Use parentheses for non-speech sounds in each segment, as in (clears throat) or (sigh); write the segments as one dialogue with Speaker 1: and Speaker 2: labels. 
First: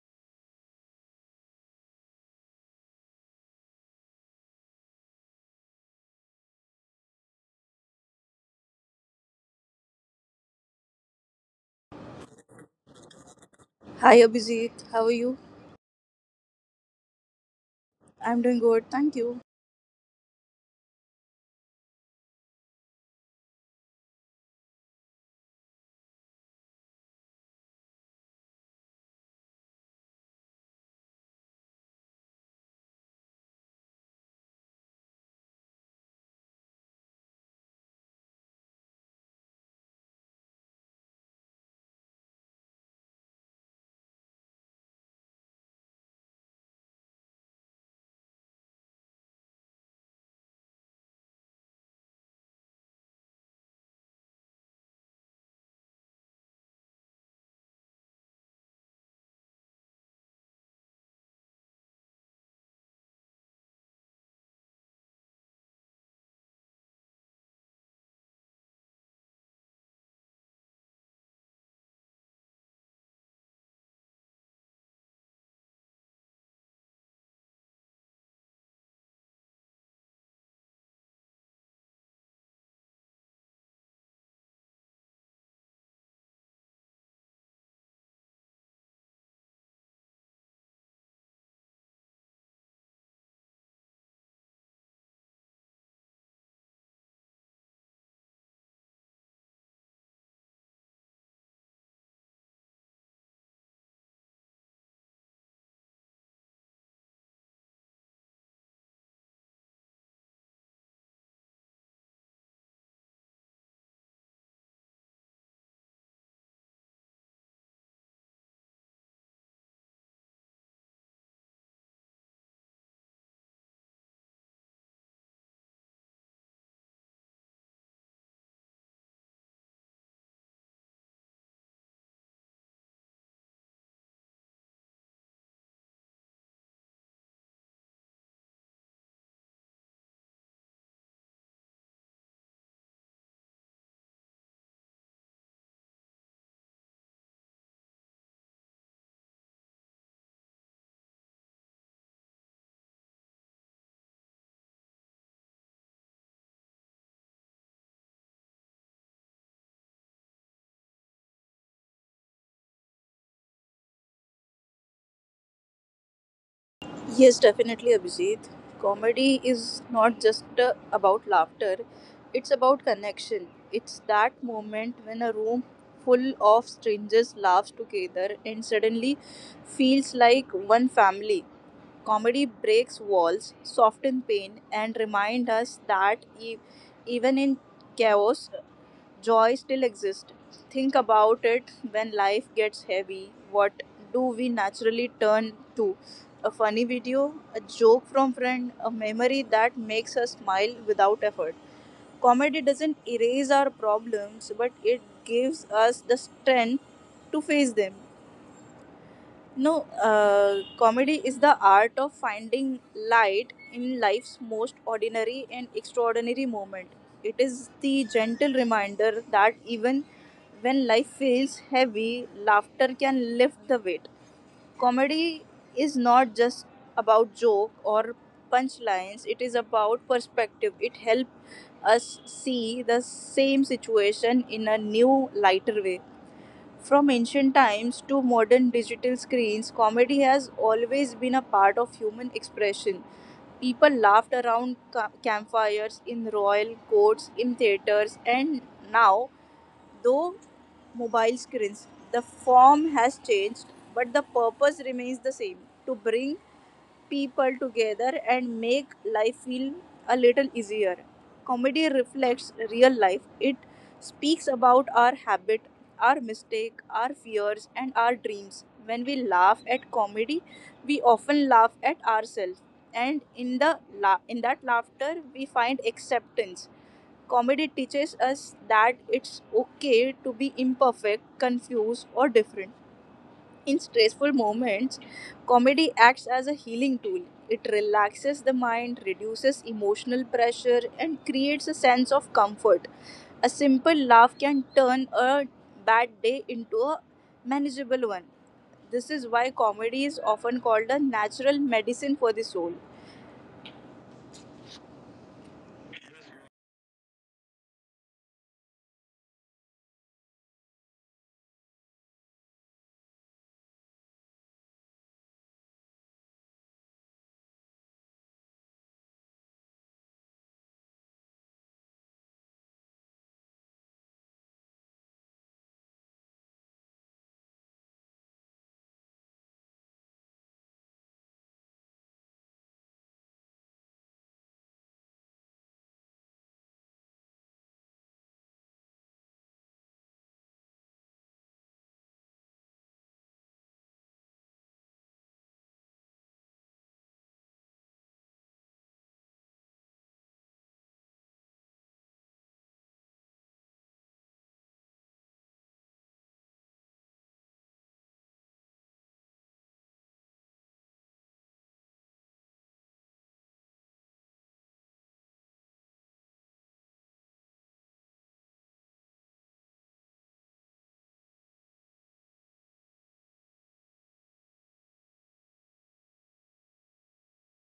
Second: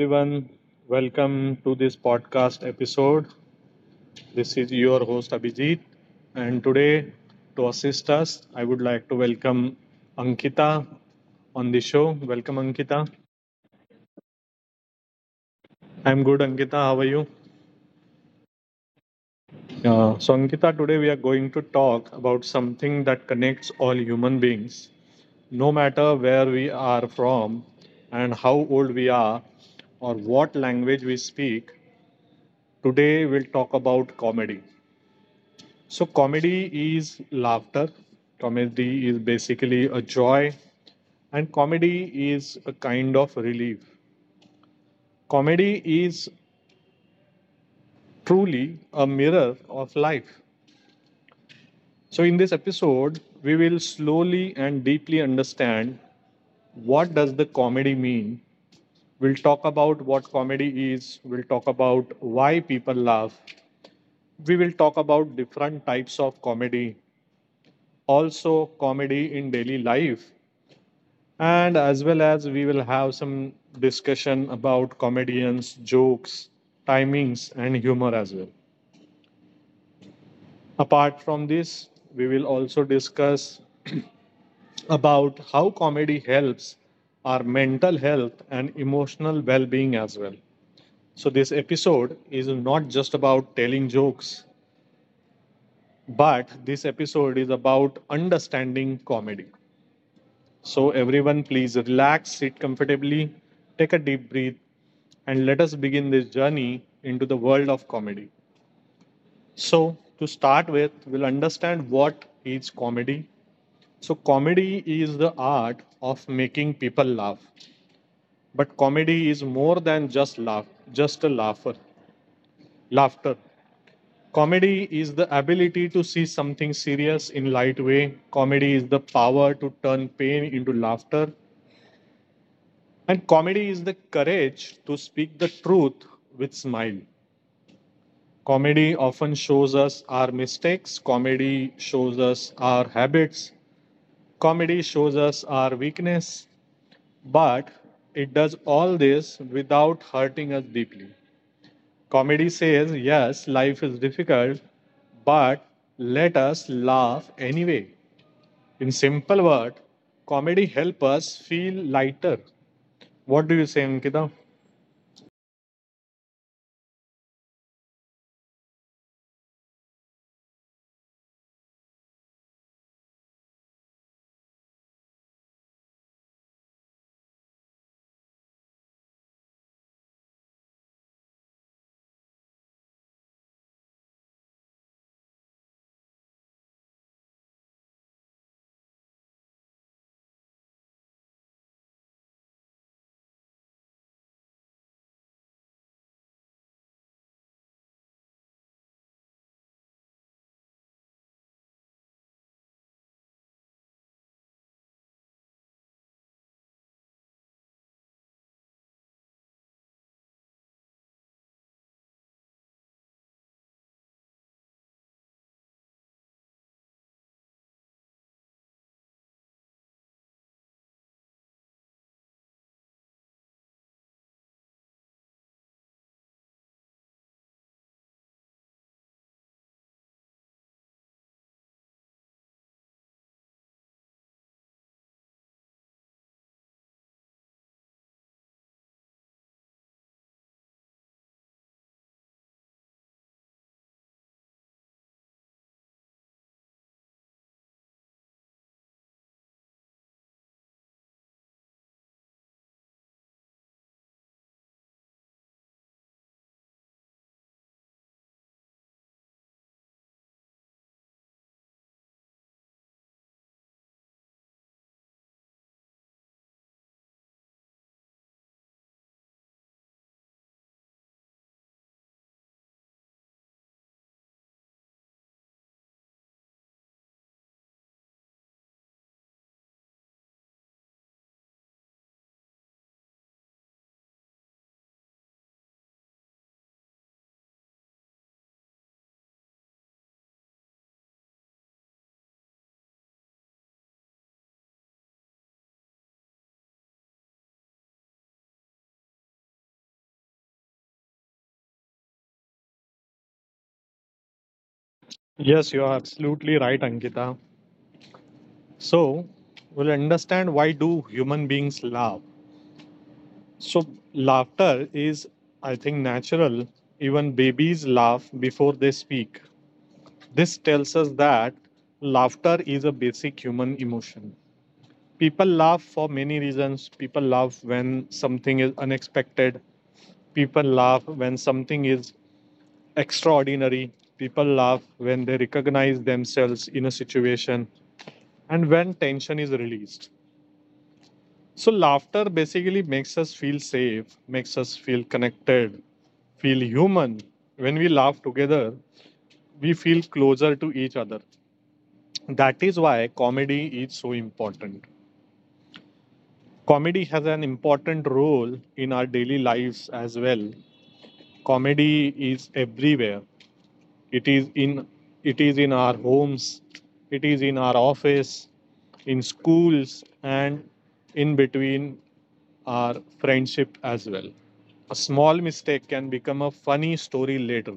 Speaker 1: everyone. Welcome to this podcast episode. This is your host Abhijit, and today, to assist us, I would like to welcome Ankita on the show. Welcome, Ankita.
Speaker 2: Hi Abhijit, how are you?
Speaker 1: I'm good, Ankita. How are you?
Speaker 2: I'm doing good, thank you.
Speaker 1: Ankita, today we are going to talk about something that connects all human beings, no matter where we are from and how old we are or what language we speak. Today, we'll talk about comedy. So, comedy is laughter. Comedy is basically a joy, and comedy is a kind of relief. Comedy is truly a mirror of life. So, in this episode, we will slowly and deeply understand what does the comedy mean. We'll talk about what comedy is. We'll talk about why people laugh. We will talk about different types of comedy. Also, comedy in daily life. And as well as we will have some discussion about comedians, jokes, timings, and humor as well. Apart from this, we will also discuss about how comedy helps our mental health and emotional well being as well. So, this episode is not just about telling jokes, but this episode is about understanding comedy. So, everyone, please relax, sit comfortably, take a deep breath, and let us begin this journey into the world of comedy. So, to start with, we'll understand what is comedy. So, comedy is the art of making people laugh. But comedy is more than just laugh, just a laugher, laughter. Comedy is the ability to see something serious in light way. Comedy is the power to turn pain into laughter. And comedy is the courage to speak the truth with smile. Comedy often shows us our mistakes, comedy shows us our habits, comedy shows us our weakness, but it does all this without hurting us deeply. Comedy says, yes, life is difficult, but let us laugh anyway. In simple word, comedy helps us feel lighter. What do you say, Ankita?
Speaker 2: Yes, definitely Abhijit. Comedy is not just about laughter, it's about connection. It's that moment when a room full of strangers laughs together and suddenly feels like one family. Comedy breaks walls, softens pain, and reminds us that even in chaos, joy still exists. Think about it when life gets heavy. What do we naturally turn to? A funny video, a joke from friend, a memory that makes us smile without effort. Comedy doesn't erase our problems, but it gives us the strength to face them. No, Comedy is the art of finding light in life's most ordinary and extraordinary moment. It is the gentle reminder that even when life feels heavy, laughter can lift the weight. Comedy is not just about joke or punchlines, it is about perspective. It helps us see the same situation in a new, lighter way. From ancient times to modern digital screens, comedy has always been a part of human expression. People laughed around campfires, in royal courts, in theaters, and now, though mobile screens, the form has changed, but the purpose remains the same to bring people together and make life feel a little easier. Comedy reflects real life. It speaks about our habit, our mistake, our fears, and our dreams. When we laugh at comedy, we often laugh at ourselves, and in in that laughter, we find acceptance. Comedy teaches us that it's okay to be imperfect, confused, or different. In stressful moments, comedy acts as a healing tool. It relaxes the mind, reduces emotional pressure, and creates a sense of comfort. A simple laugh can turn a bad day into a manageable one. This is why comedy is often called a natural medicine for the soul.
Speaker 1: Yes, you are absolutely right, Ankita. So, we'll understand why do human beings laugh. So, laughter is, I think, natural. Even babies laugh before they speak. This tells us that laughter is a basic human emotion. People laugh for many reasons. People laugh when something is unexpected. People laugh when something is extraordinary. People laugh when they recognize themselves in a situation and when tension is released. So, laughter basically makes us feel safe, makes us feel connected, feel human. When we laugh together, we feel closer to each other. That is why comedy is so important. Comedy has an important role in our daily lives as well. Comedy is everywhere. it is in it is in our homes, it is in our office, in schools, and in between our friendship as well. A small mistake can become a funny story later.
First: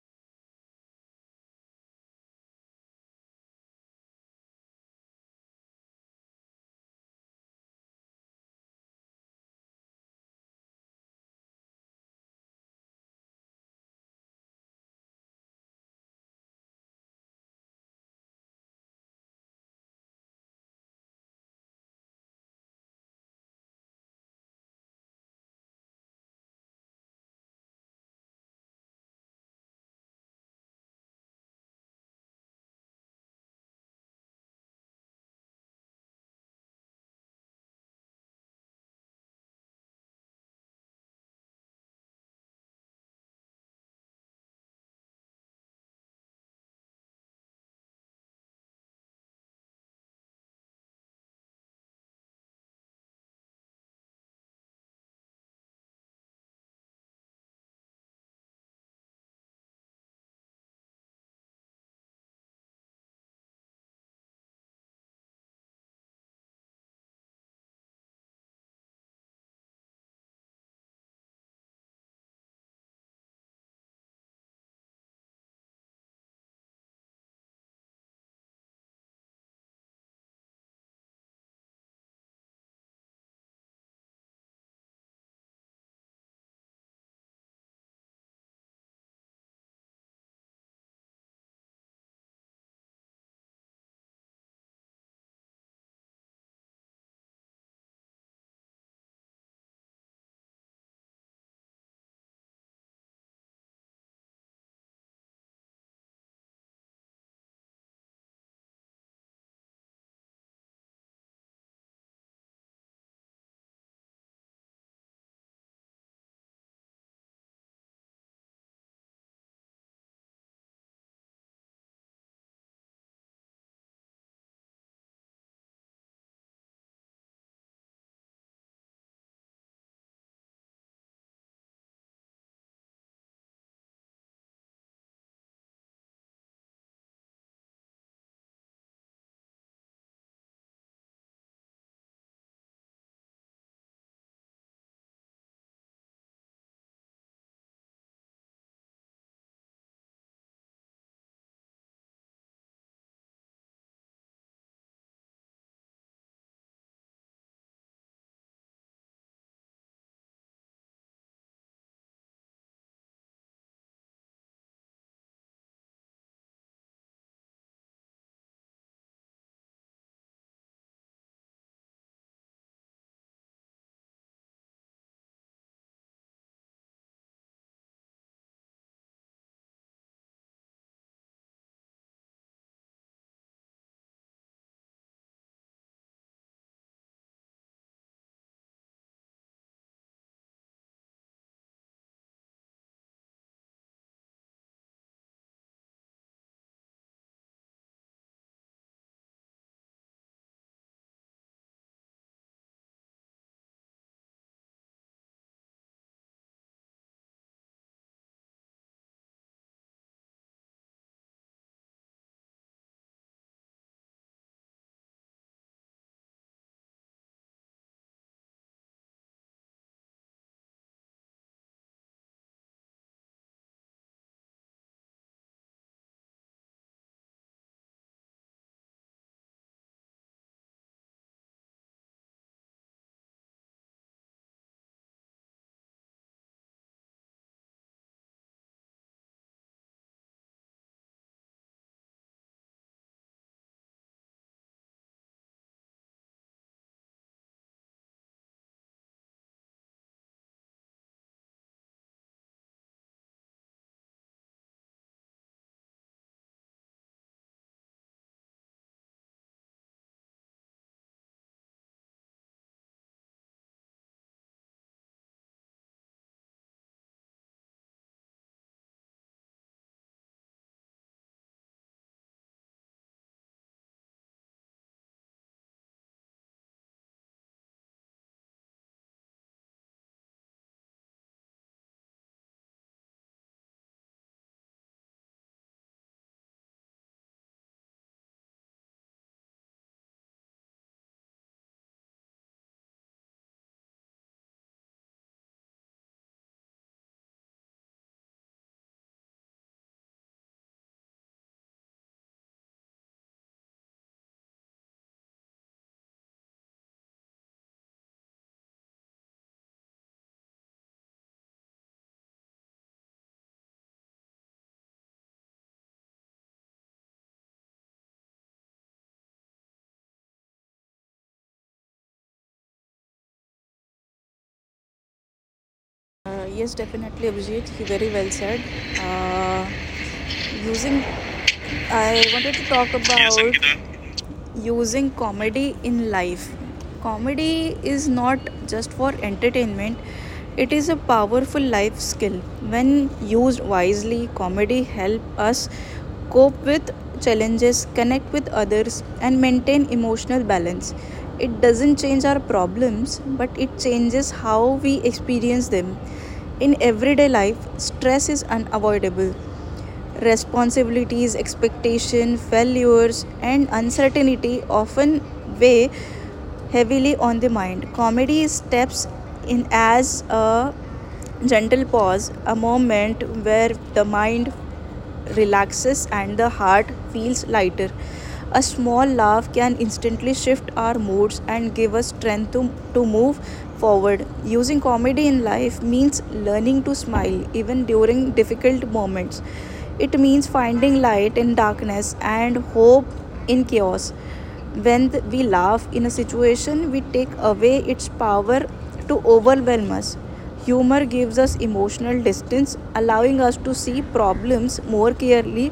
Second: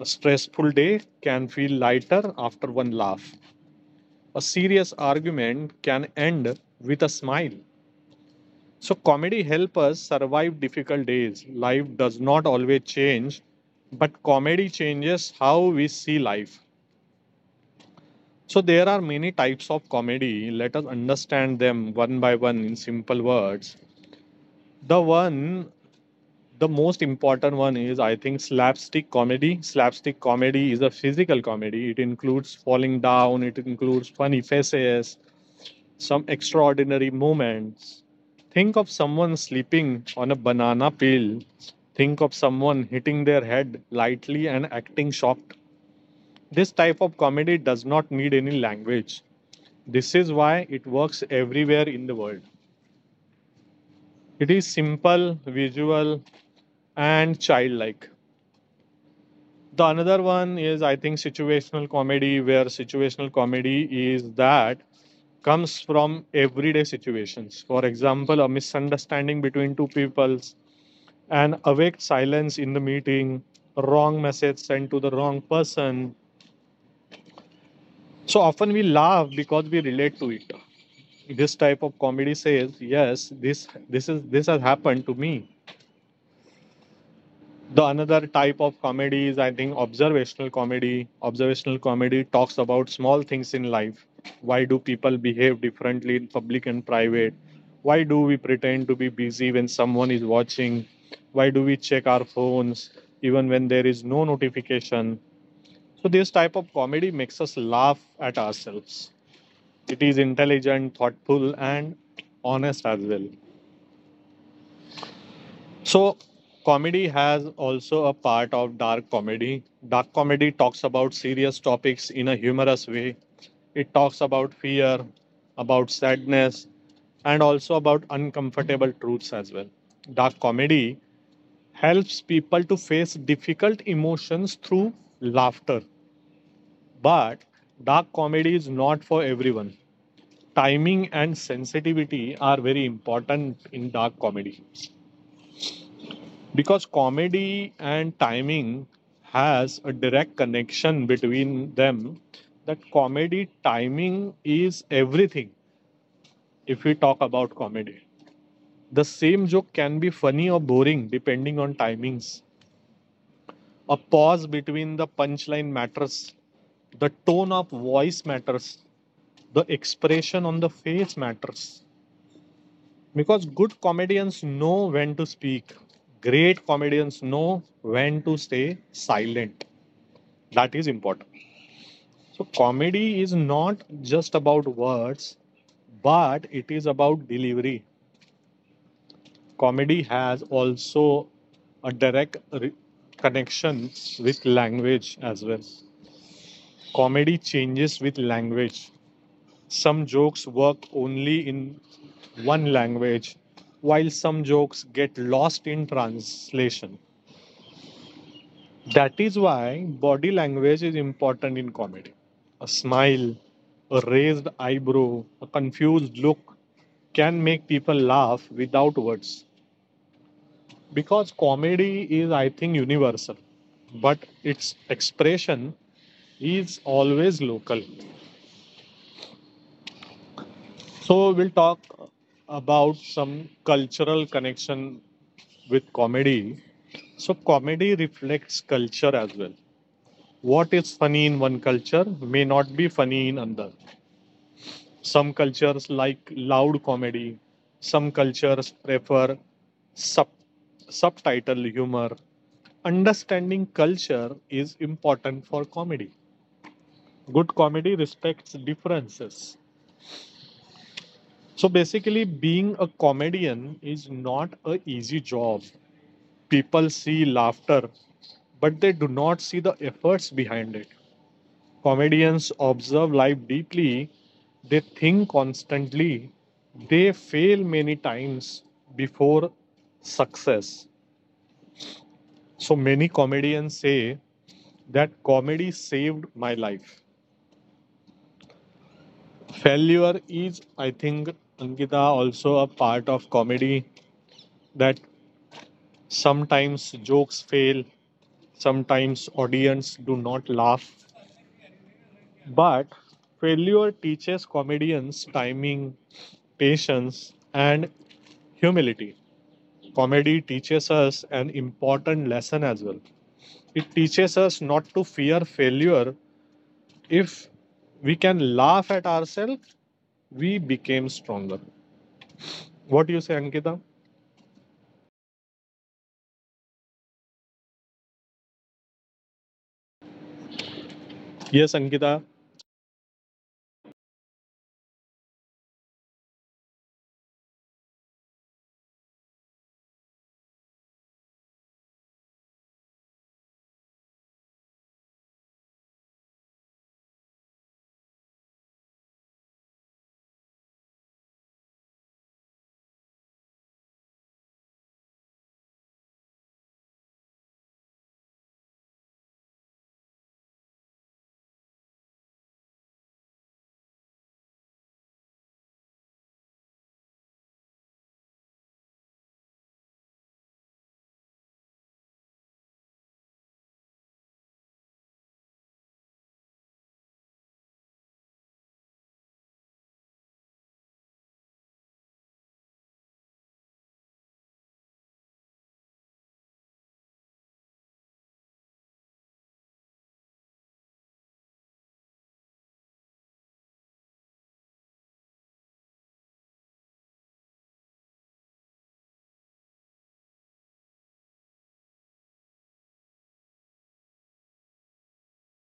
Speaker 1: A stressful day can feel lighter after one laugh. A serious argument can end with a smile. So comedy helps us survive difficult days. Life does not always change, but comedy changes how we see life. So there are many types of comedy. Let us understand them one by one in simple words. The one the most important one is, I think, slapstick comedy. Slapstick comedy is a physical comedy. It includes falling down, it includes funny faces, some extraordinary moments. Think of someone sleeping on a banana peel. Think of someone hitting their head lightly and acting shocked. This type of comedy does not need any language. This is why it works everywhere in the world. It is simple, visual, and childlike. The another one is, I think, situational comedy, where situational comedy is that comes from everyday situations. For example, a misunderstanding between two peoples, an awake silence in the meeting, wrong message sent to the wrong person. So often we laugh because we relate to it. This type of comedy says, yes, this has happened to me. The another type of comedy is, I think, observational comedy. Observational comedy talks about small things in life. Why do people behave differently in public and private? Why do we pretend to be busy when someone is watching? Why do we check our phones even when there is no notification? So this type of comedy makes us laugh at ourselves. It is intelligent, thoughtful, and honest as well. So, comedy has also a part of dark comedy. Dark comedy talks about serious topics in a humorous way. It talks about fear, about sadness, and also about uncomfortable truths as well. Dark comedy helps people to face difficult emotions through laughter. But dark comedy is not for everyone. Timing and sensitivity are very important in dark comedy. Because comedy and timing has a direct connection between them, that comedy timing is everything. If we talk about comedy, the same joke can be funny or boring depending on timings. A pause between the punchline matters. The tone of voice matters. The expression on the face matters. Because good comedians know when to speak, great comedians know when to stay silent. That is important. So comedy is not just about words, but it is about delivery. Comedy has also a direct connection with language as well. Comedy changes with language. Some jokes work only in one language, while some jokes get lost in translation. That is why body language is important in comedy. A smile, a raised eyebrow, a confused look can make people laugh without words. Because comedy is, I think, universal, but its expression is always local. So, we'll talk about some cultural connection with comedy. So, comedy reflects culture as well. What is funny in one culture may not be funny in another. Some cultures like loud comedy. Some cultures prefer sub- subtitle humor. Understanding culture is important for comedy. Good comedy respects differences. So basically, being a comedian is not a easy job. People see laughter, but they do not see the efforts behind it. Comedians observe life deeply, they think constantly, they fail many times before success. So many comedians say that comedy saved my life. Failure is, I think, Ankita, also a part of comedy, that sometimes jokes fail, sometimes audience do not laugh, but failure teaches comedians timing, patience, and humility. Comedy teaches us an important lesson as well. It teaches us not to fear failure. If we can laugh at ourselves, we became stronger. What do you say, Ankita?
Speaker 2: Yes, definitely, Abhijit. He very well said. Uh, using,
Speaker 1: Yes, Ankita.
Speaker 2: I wanted to talk about using comedy in life. Comedy is not just for entertainment, it is a powerful life skill. When used wisely, comedy helps us cope with challenges, connect with others and maintain emotional balance. It doesn't change our problems, but it changes how we experience them. In everyday life, stress is unavoidable. Responsibilities, expectation, failures, and uncertainty often weigh heavily on the mind. Comedy steps in as a gentle pause, a moment where the mind relaxes and the heart feels lighter. A small laugh can instantly shift our moods and give us strength to move forward. Using comedy in life means learning to smile even during difficult moments. It means finding light in darkness and hope in chaos. When we laugh in a situation, we take away its power to overwhelm us. Humor gives us emotional distance, allowing us to see problems more clearly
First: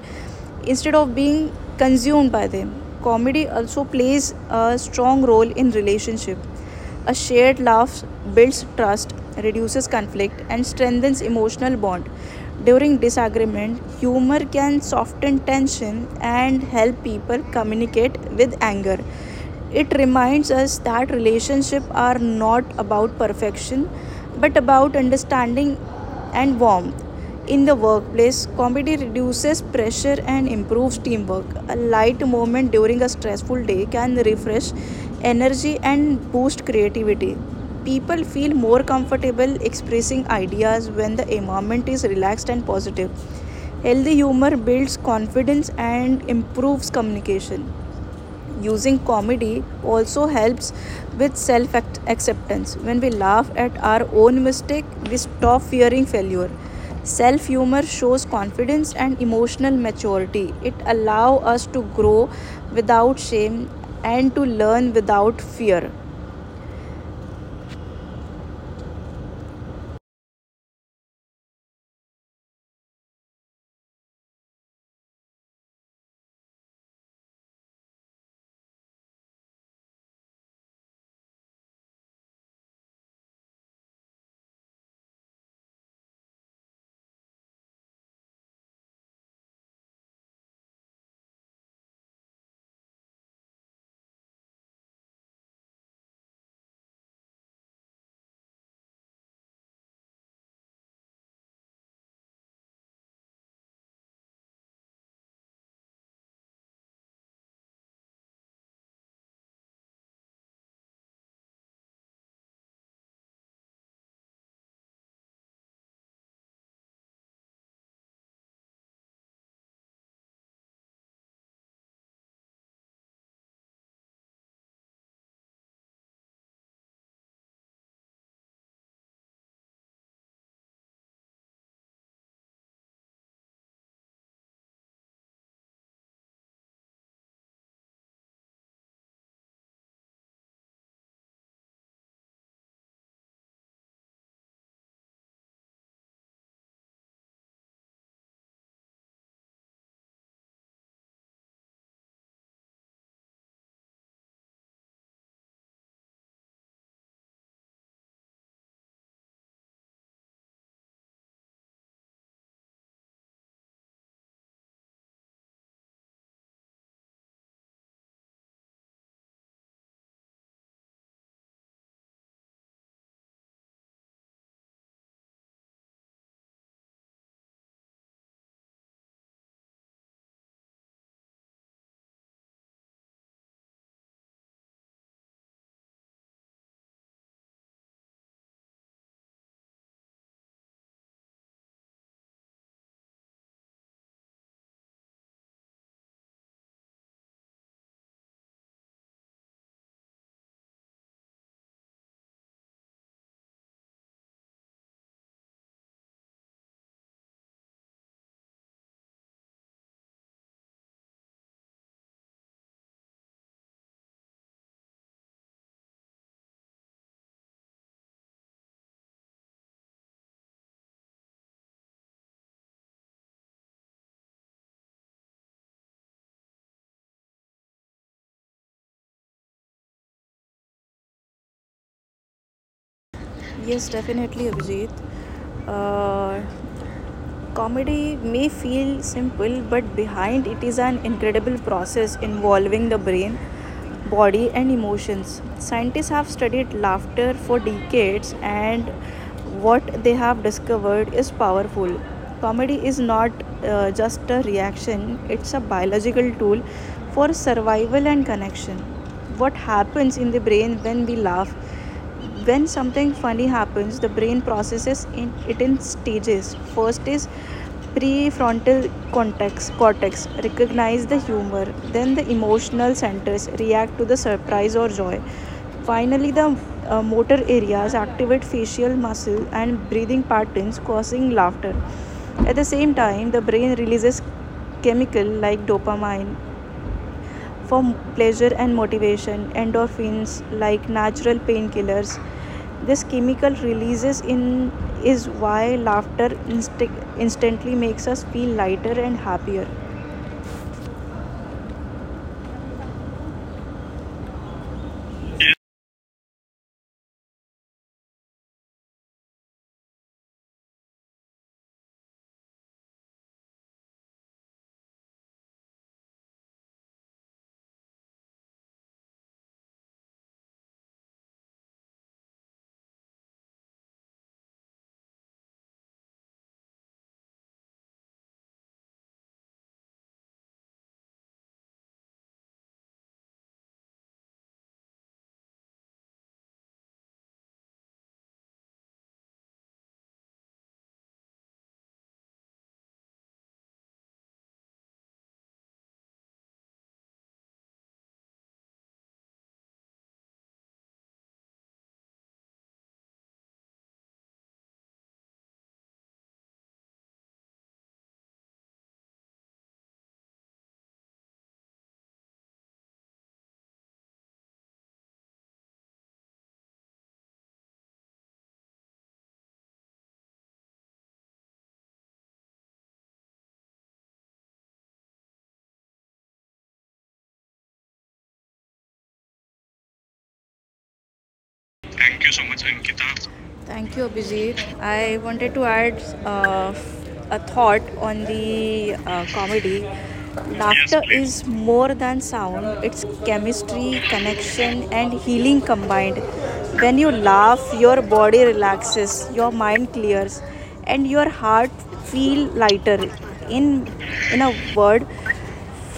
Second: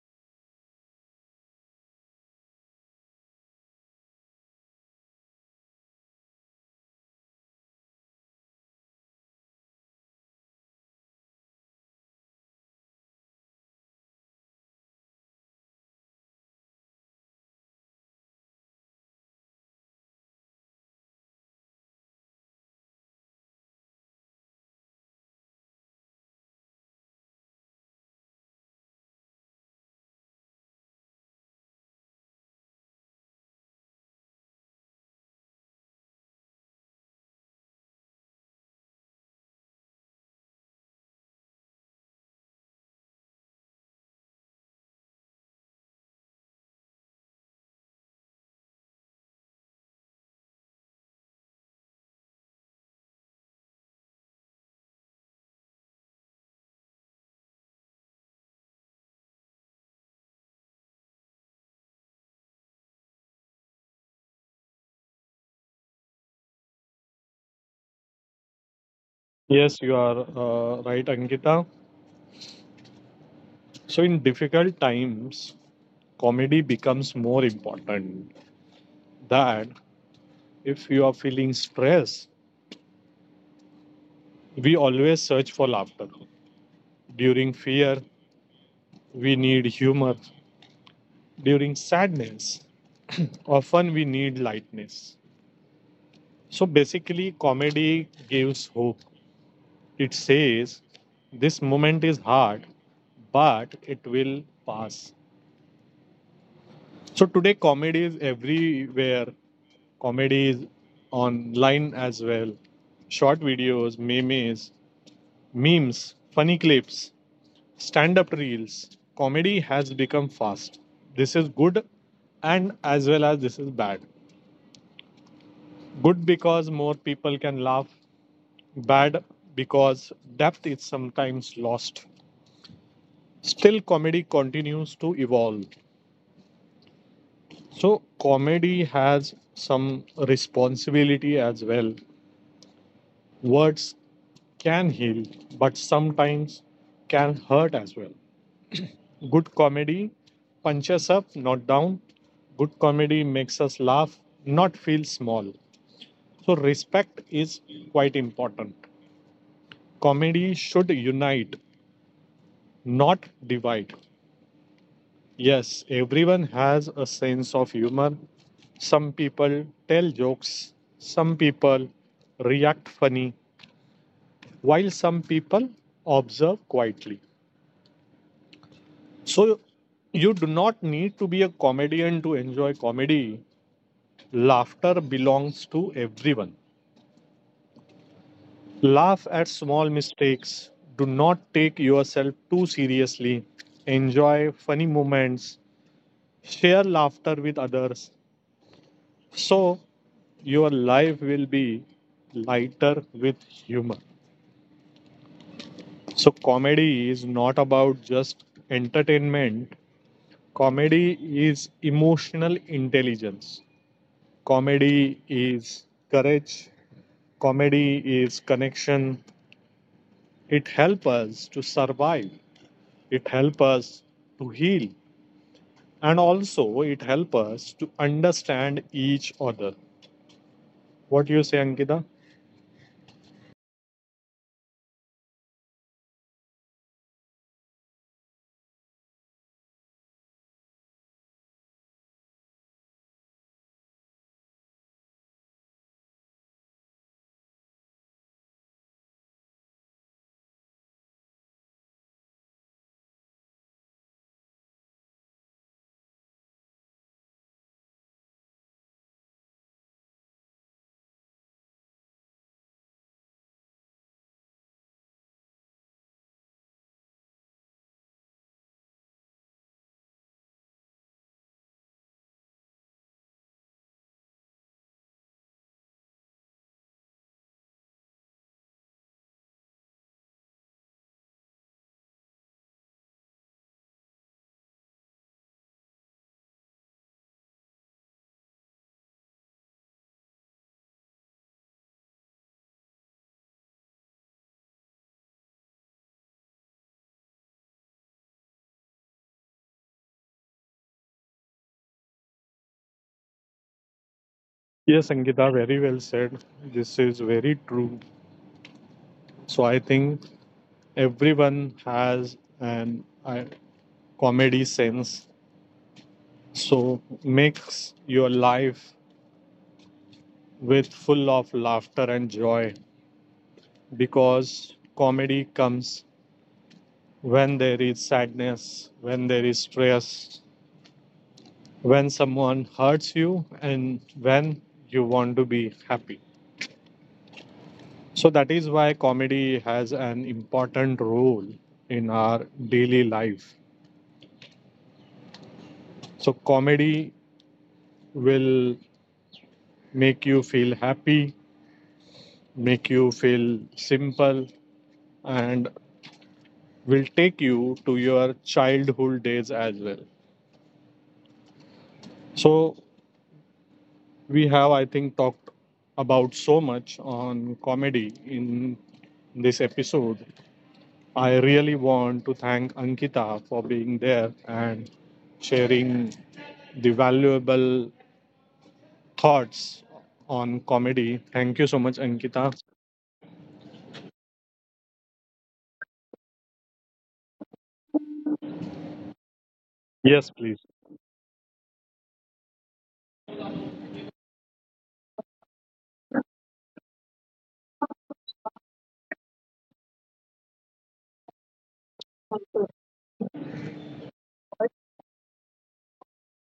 Speaker 2: instead of being consumed by them. Comedy also plays a strong role in relationship. A shared laugh builds trust, reduces conflict, and strengthens emotional bond. During disagreement, humor can soften tension and help people communicate with anger. It reminds us that relationships are not about perfection but about understanding and warmth. In the workplace, comedy reduces pressure and improves teamwork. A light moment during a stressful day can refresh energy and boost creativity. People feel more comfortable expressing ideas when the environment is relaxed and positive. Healthy humor builds confidence and improves communication using comedy also helps with self acceptance. When we laugh at our own mistake, we stop fearing failure. Self humor shows confidence and emotional maturity. It allows us to grow without shame and to learn without fear.
Speaker 1: Yes, you are right, Ankita. So, in difficult times, comedy becomes more important. That if you are feeling stress, we always search for laughter. During fear, we need humor. During sadness, (clears throat) often we need lightness. So basically, comedy gives hope. It says, this moment is hard, but it will pass. So today, comedy is everywhere. Comedy is online as well. Short videos, memes, funny clips, stand up reels. Comedy has become fast. This is good and as well as this is bad. Good because more people can laugh, bad because depth is sometimes lost. Still, comedy continues to evolve. So, comedy has some responsibility as well. Words can heal, but sometimes can hurt as well. Good comedy punches up, not down. Good comedy makes us laugh, not feel small. So, respect is quite important. Comedy should unite, not divide. Yes, everyone has a sense of humor. Some people tell jokes, some people react funny, while some people observe quietly. So, you do not need to be a comedian to enjoy comedy. Laughter belongs to everyone. Laugh at small mistakes. Do not take yourself too seriously. Enjoy funny moments. Share laughter with others. So, your life will be lighter with humor. So, comedy is not about just entertainment, comedy is emotional intelligence, comedy is courage, comedy is connection. It helps us to survive, it helps us to heal, and also it helps us to understand each other. What do you say, Angita?
Speaker 2: Yes, definitely, Abhijit. uh, Comedy may feel simple, but behind it is an incredible process involving the brain, body, and emotions. Scientists have studied laughter for decades, and what they have discovered is powerful. Comedy is not just a reaction, it's a biological tool for survival and connection. What happens in the brain when we laugh? When something funny happens, the brain processes it in stages. First is prefrontal cortex recognize the humor, then the emotional centers react to the surprise or joy. Finally, the motor areas activate facial muscle and breathing patterns, causing laughter. At the same time, the brain releases chemical like dopamine for pleasure and motivation, endorphins like natural painkillers, this chemical releases in is why laughter insti- instantly makes us feel lighter and happier.
Speaker 1: Yes, Angita, very well said. This is very true. So I think everyone has an comedy sense. So makes your life with full of laughter and joy, because comedy comes when there is sadness, when there is stress, when someone hurts you and when you want to be happy. So that is why comedy has an important role in our daily life. So comedy will make you feel happy, make you feel simple, and will take you to your childhood days as well. So we have, I think, talked about so much on comedy in this episode. I really want to thank Ankita for being there and sharing the valuable thoughts on comedy. Thank you so much, Ankita.
Speaker 2: Thank you, Abhijit. I wanted to add uh, a thought on the
Speaker 1: Yes,
Speaker 2: comedy. Laughter please. Is more than sound, it's chemistry, connection, and healing combined. When you laugh, your body relaxes, your mind clears, and your heart feels lighter. In in a word,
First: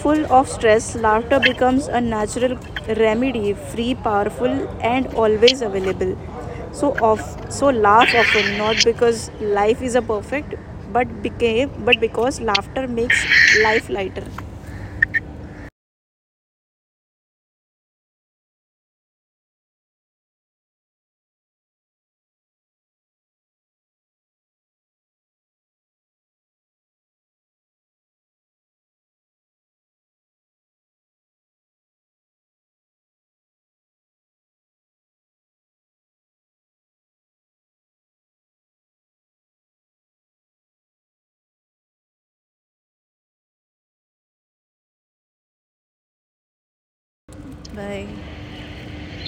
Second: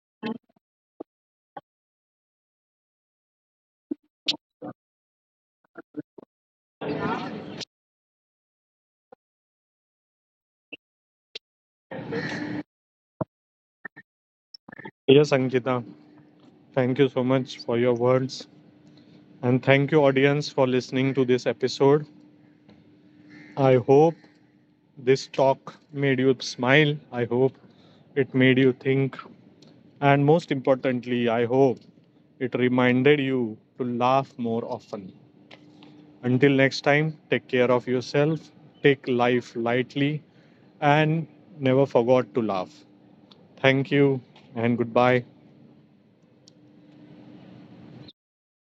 Speaker 2: full of stress, laughter becomes a natural remedy, free, powerful, and always available. So of so laugh often, not because life is a perfect, but because laughter makes life lighter.
Speaker 1: yes, Ankita. Thank you so much for your words. And thank you, audience, for listening to this episode. I hope this talk made you smile. I hope it made you think. And most importantly, I hope it reminded you to laugh more often. Until next time, take care of yourself, take life lightly, and never forget to laugh. Thank you and goodbye.